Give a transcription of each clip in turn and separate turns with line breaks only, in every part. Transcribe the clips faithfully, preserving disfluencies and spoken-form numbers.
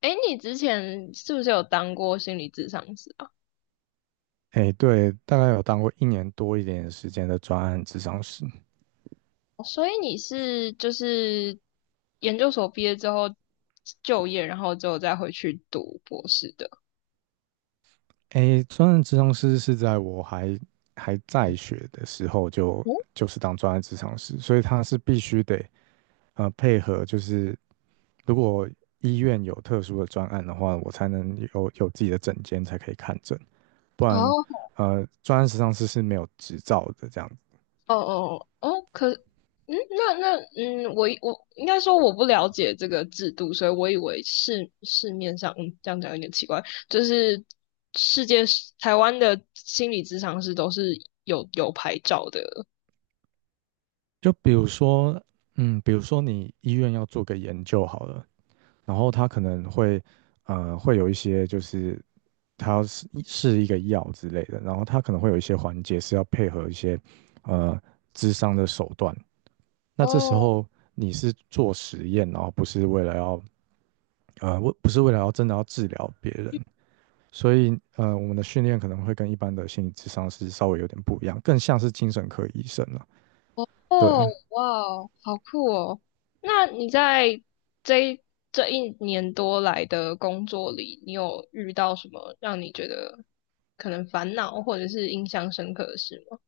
哎，你之前是不是有当过心理咨商师啊？
哎，对，大概有当过一年多一点点时间的专案咨商师。
所以你是就是研究所毕业之后就业，然后之后再回去读博士的。
哎，专案咨商师是在我还还在学的时候就
哦
就是当专案咨商师，所以他是必须得呃配合，就是如果医院有特殊的专案的话，我才能有有自己的诊间才可以看诊，不然
哦
呃专案咨商师是没有执照的这样子。
哦哦哦，可嗯，那那嗯，我以我应该说我不了解这个制度，所以我以为市市面上，嗯，这样讲有点奇怪，就是世界台湾的心理咨商师都是有有牌照的。
就比如说，嗯，比如说你医院要做个研究好了，然后他可能会。呃，会有一些就是它是是一个药之类的，然后它可能会有一些环节是要配合一些呃智商的手段。那这时
哦
候你是做实验，然后不是为了要呃为不是为了要真的要治疗别人，所以呃我们的训练可能会跟一般的心理智商是稍微有点不一样，更像是精神科医生了。对，
哦，哇哦好酷哦！那你在这一这一年多来的工作里，你有遇到什么让你觉得可能烦恼或者是印象深刻的事吗？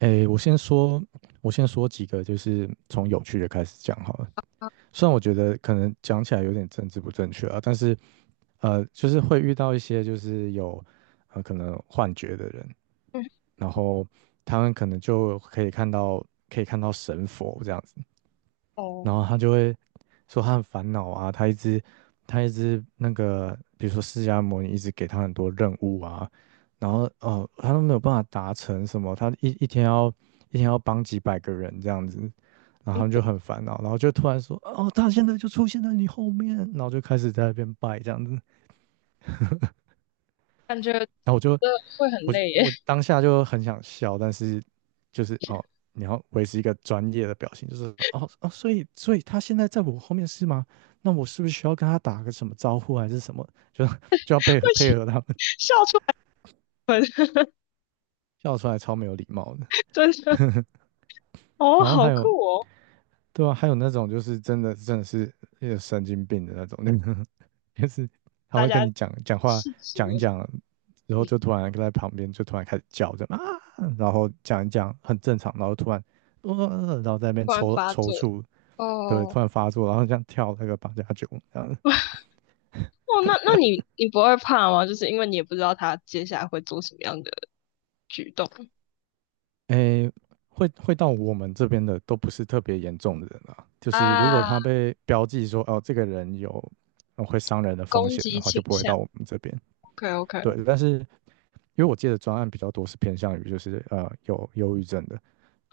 诶，我先说我先说几个就是从有趣的开始讲好了。虽然我觉得可能讲起来有点政治不正确啊，但是呃，就是会遇到一些就是有呃可能幻觉的人，
嗯，
然后他们可能就可以看到可以看到神佛这样子，
哦，
然后他就会说他很烦恼啊，他一直他一直那个，比如说释迦牟尼一直给他很多任务啊，然后哦，他都没有办法达成什么，他一一天要一天要帮几百个人这样子，然后他们就很烦恼，然后就突然说哦，他现在就出现在你后面，然后就开始在那边拜这样子，然
感觉
后我就
这会很
我就
累耶，
我当下就很想笑，但是就是哦，你要维持一个专业的表情，就是哦哦，所以所以他现在在我后面是吗？那我是不是需要跟他打个什么招呼还是什么？就 就要配 合
会
配合他们，
笑出门，
笑出来超没有礼貌的。
真的。哦，
然后
好
还有
酷哦！
对啊，还有那种就是真的真的是有神经病的那种，那个 就是他
大
会
家
跟你讲讲话
细数
讲一
的时
讲，然
候，
后
嗯，
就突然在旁边就突然开始叫着啊，然后讲一讲很正常，然后突然呃、然后在那边
突然
抽
发
抽
作。
搐，对，
哦，
突然发作，然后这样跳那个八加九这样，
哦，那那你你不会怕吗？就是因为你也不知道他接下来会做什么样的举动。
诶，会会到我们这边的都不是特别严重的人啊，就是如果
啊，
他被标记说哦这个人有呃会伤人的风
攻
险
击
的话，就
倾
不会
向。
到我们这边。
OK OK，
对，但是因为我接的专案比较多是偏向于就是呃有忧郁症的，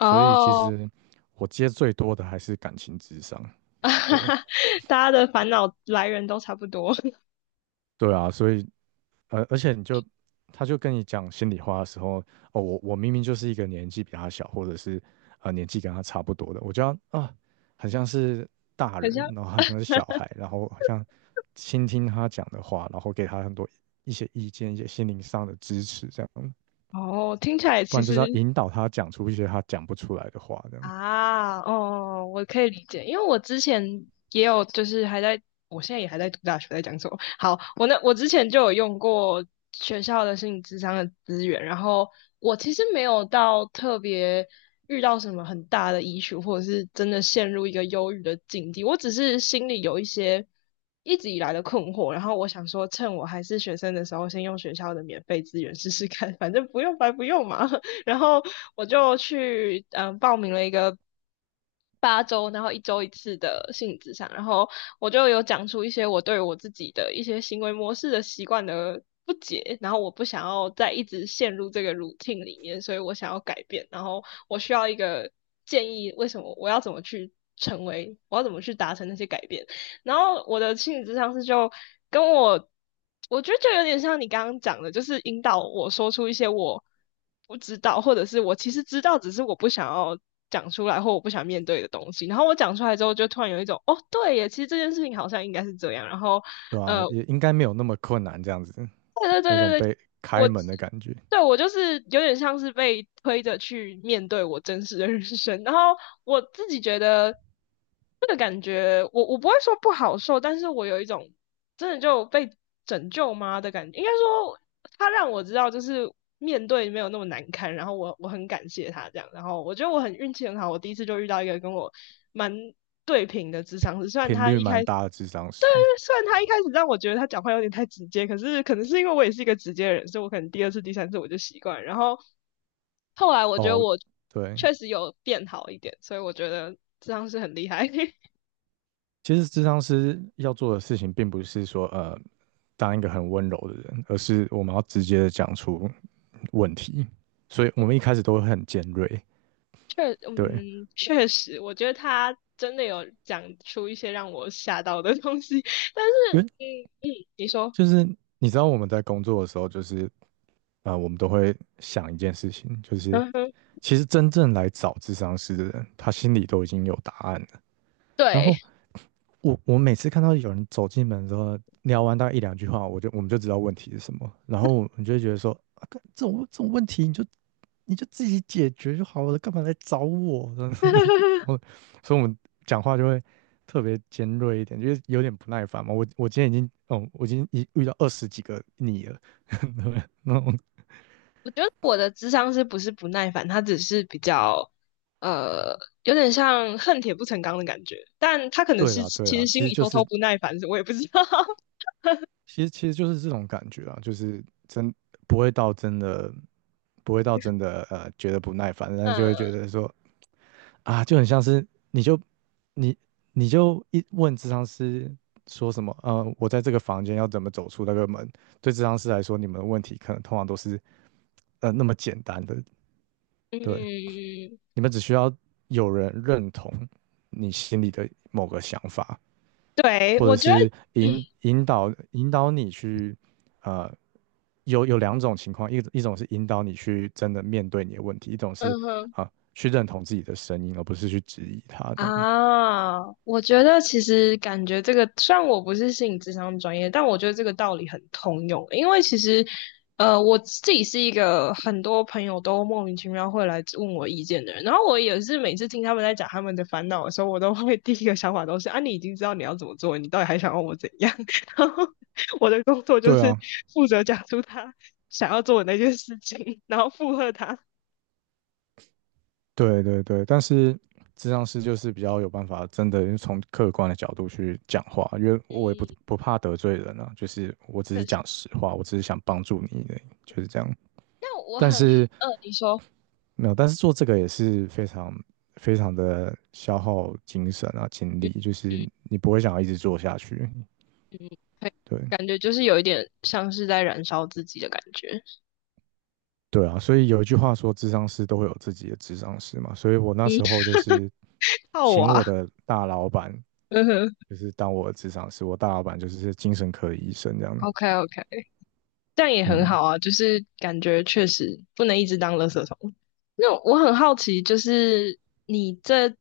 所以其实我接最多的还是感情智商。对
大家的烦恼来源都差不多，
对啊，所以呃，而且你就他就跟你讲心里话的时候，哦，我我明明就是一个年纪比他小，或者是呃年纪跟他差不多的，我就要啊，很像是大
很
人，
像
然后很像是小孩，然后好像倾听他讲的话，然后给他很多一些意见，一些心灵上的支持，这样，
哦，听起来
不
其
然就
实
是要引导他讲出一些他讲不出来的话，这样。
啊，哦，我可以理解，因为我之前也有，就是还在，我现在也还在读大学，在讲什么？好，我那我之前就有用过学校的心理咨商的资源，然后我其实没有到特别遇到什么很大的 i s 或者是真的陷入一个忧郁的境地，我只是心里有一些一直以来的困惑，然后我想说，趁我还是学生的时候，先用学校的免费资源试试看，反正不用白不用嘛。然后我就去嗯报名了一个八周，然后一周一次的性质上，然后我就有讲出一些我对我自己的一些行为模式的习惯的不解，然后我不想要再一直陷入这个 routine 里面，所以我想要改变，然后我需要一个建议，为什么我要怎么去成为，我要怎么去达成那些改变。然后我的心理咨商师就跟我，我觉得就有点像你刚刚讲的，就是引导我说出一些我不知道，或者是我其实知道，只是我不想要讲出来或我不想面对的东西。然后我讲出来之后，就突然有一种哦，对耶，其实这件事情好像应该是这样。然后
对啊，
呃，
也应该没有那么困难，这样子
对对
有
对
种
对对，
被
我
开门的感觉，
对我就是有点像是被推着去面对我真实的人生，然后我自己觉得这个感觉，我我不会说不好受，但是我有一种真的就被拯救吗的感觉，应该说他让我知道就是面对没有那么难堪，然后我我很感谢他这样，然后我觉得我很运气很好，我第一次就遇到一个跟我蛮对平的智商师，虽然
频
他
率
一
蛮
开始
大的智商师。
虽然他一开始让我觉得他讲话有点太直接，可是可能是因为我也是一个直接的人，所以我可能第二次、第三次我就习惯，然后后来我觉得
哦，
我
对，
确实有变好一点，所以我觉得这样是很厉害。
其实智商师要做的事情，并不是说呃当一个很温柔的人，而是我们要直接的讲出问题，所以我们一开始都会很尖锐，
确，
对，
嗯，确实，我觉得他真的有讲出一些让我吓到的东西。但
因
是，
为
嗯嗯，你说，
就是你知道我们在工作的时候，就是啊，我们都会想一件事情，就是
嗯哼，
其实真正来找智商师的人，他心里都已经有答案了。然
对，
后我我每次看到有人走进门之后，聊完大概一两句话，我就我们就知道问题是什么，然后我们就会觉得说，啊，干这种这种问题你就你就自己解决就好了，干嘛来找我？这样子然后，所以我们讲话就会特别尖锐一点，就是有点不耐烦嘛。我我今天已经，哦，我已经一遇到二十几个你了，对那种
我觉得我的智商是不是不耐烦，他只是比较呃，有点像恨铁不成钢的感觉，但他可能
对
是
啦对
其
啦，
实心
其实
里
就
偷偷
是
不耐烦，我也不知道。
其实其实就是这种感觉啊，就是真不会到真的不会到真的呃觉得不耐烦，但是就
嗯
会觉得说啊，就很像是你就你你就一问咨商师说什么，呃，我在这个房间要怎么走出那个门？对咨商师来说，你们的问题可能通常都是呃那么简单的，对，
嗯，
你们只需要有人认同你心里的某个想法，
对，
或者
我觉得，
是引
嗯
引导引导你去。呃有有两种情况，一一种是引导你去真的面对你的问题，一种
嗯
是
哼。
啊、去认同自己的声音，而不是去质疑它这样子。
啊，我觉得其实感觉这个，虽然我不是心理咨商专业，但我觉得这个道理很通用。因为其实，呃，我自己是一个很多朋友都莫名其妙会来问我意见的人，然后我也是每次听他们在讲他们的烦恼的时候，我都会 第一个想法都是啊，你已经知道你要怎么做，你到底还想要我怎样？然后我的工作就
对
是
啊，
负责讲出他想要做的那件事情，然后附和他。
对对对，但是咨商师就是比较有办法，真的从客观的角度去讲话，因为我也不
嗯，
不怕得罪人啊，就是我只是
确实。
讲实话，我只是想帮助你就是这样。
那我
但
很，
是
嗯、你说。
没有，但是做这个也是非常非常的消耗精神啊、精力，就是
嗯
你不会想要一直做下去。
嗯，对，
对，
感觉就是有一点像是在燃烧自己的感觉。
对啊，所以有一句话说，智商师都会有自己的智商师嘛。所以我那
嗯，
时候就是
好
请
啊，
我的大老板，
嗯哼
就是当我的智商师。我大老板就是精神科的医生这样。
，OK OK，这样也很
嗯，
好啊，就是感觉确实不能一直当垃圾桶。那我很好奇，就是你这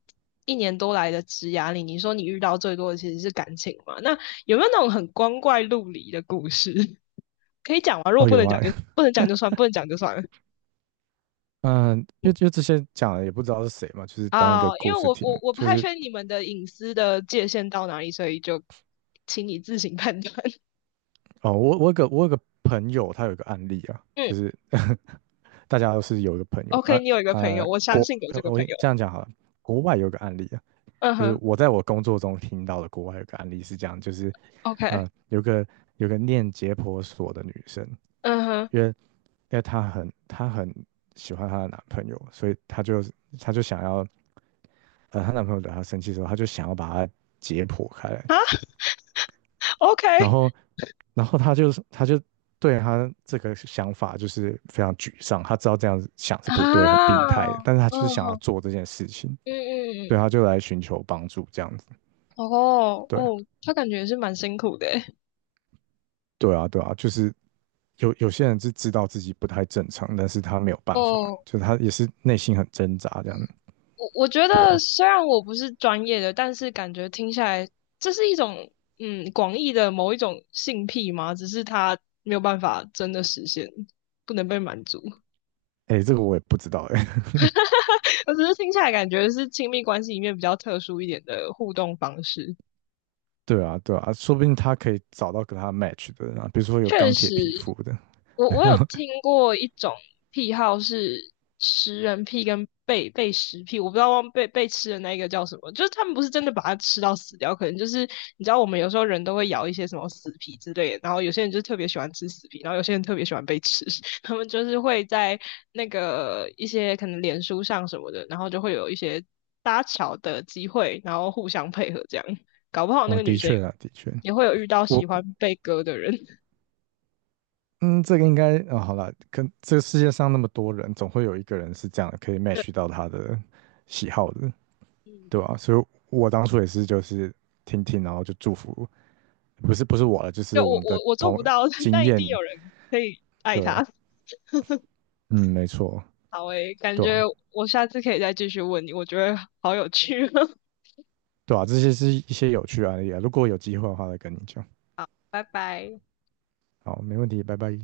一年多来的职涯里，你说你遇到最多的其实是感情嘛？那有没有那种很光怪陆离的故事？可以讲吗？如果
哦
不
有
能讲
啊，
就不能讲就算，不能讲就算了。
嗯，因为因为这些讲的也不知道是谁嘛，就是当一个
啊，因
故
为
事
我
听
我
的
我不
就
太
是
确定你们的隐私的界限到哪里，所以就请你自行判断。
哦，我我有个我有个朋友，他有个案例啊，
嗯
就是 大家都是有一个朋友
，OK，
啊
你有一个朋
啊，
友，我相
国
信有这个
我
朋
我
友。
这样讲好了，国外有个案例，啊。
嗯
就是
哼
我在我工作中听到的国外有个案例是这样，就是
，OK，
呃，有个有个念解剖所的女生，
嗯哼，
因为因为她很她很喜欢她的男朋友，所以她就她就想要呃，她男朋友惹她生气的时候，她就想要把她解剖开来，
啊
然
，OK，
后然后她就是她就对她这个想法就是非常沮丧，她知道这样子想是不对，很病
啊，
态的，但是她就是
嗯
想要
哼，
做这件事情，
嗯
对，
嗯嗯，
她就来寻求帮助这样子，
哦
对。
哦，他感觉也是蛮辛苦的欸。
对啊，对啊，就是有有些人是知道自己不太正常，但是他没有办法，
哦
就他也是内心很挣扎这样，
我我觉
对
得
啊，
虽然我不是专业的，但是感觉听下来，这是一种嗯广义的某一种性癖嘛，只是它没有办法真的实现，不能被满足。
哎、这个我也不知道哎、
我只是听下来感觉是亲密关系里面比较特殊一点的互动方式。
对啊，对啊，说不定他可以找到跟他 match 的人啊，比如说有
确
钢铁
实，
皮肤的，
我我有 听过一种癖好是食人癖跟被被食癖，我不知道忘被被吃的那一个叫什么，就是他们不是真的把它吃到死掉，可能就是你知道我们有时候人都会咬一些什么死皮之类的，然后有些人就特别喜欢吃死皮，然后有些人特别喜欢被吃，他们就是会在那个一些可能脸书上什么的，然后就会有一些搭桥的机会，然后互相配合这样，搞不好那
哦，
个女
的
生也
确啊，的确，
也会有遇到
我
喜欢被割的人。
嗯，这个应该啊、好了，跟这个世界上那么多人，总会有一个人是这样的可以 match 到他的喜好的，
嗯，
对吧？所以我当初也是就是听听，然后就祝福，不是不是我了，就是
就我
我们的
我我做
同
不到，
经
但一定有
验。
人可以爱
对，
他。
嗯，没错，
好诶，感
对
觉
啊，
我下次可以再继续问你，我觉得好有趣哦
对啊，这些是一些有趣的案例啊。如果有机会的话，再跟你讲。
拜拜。
好，没问题，拜拜。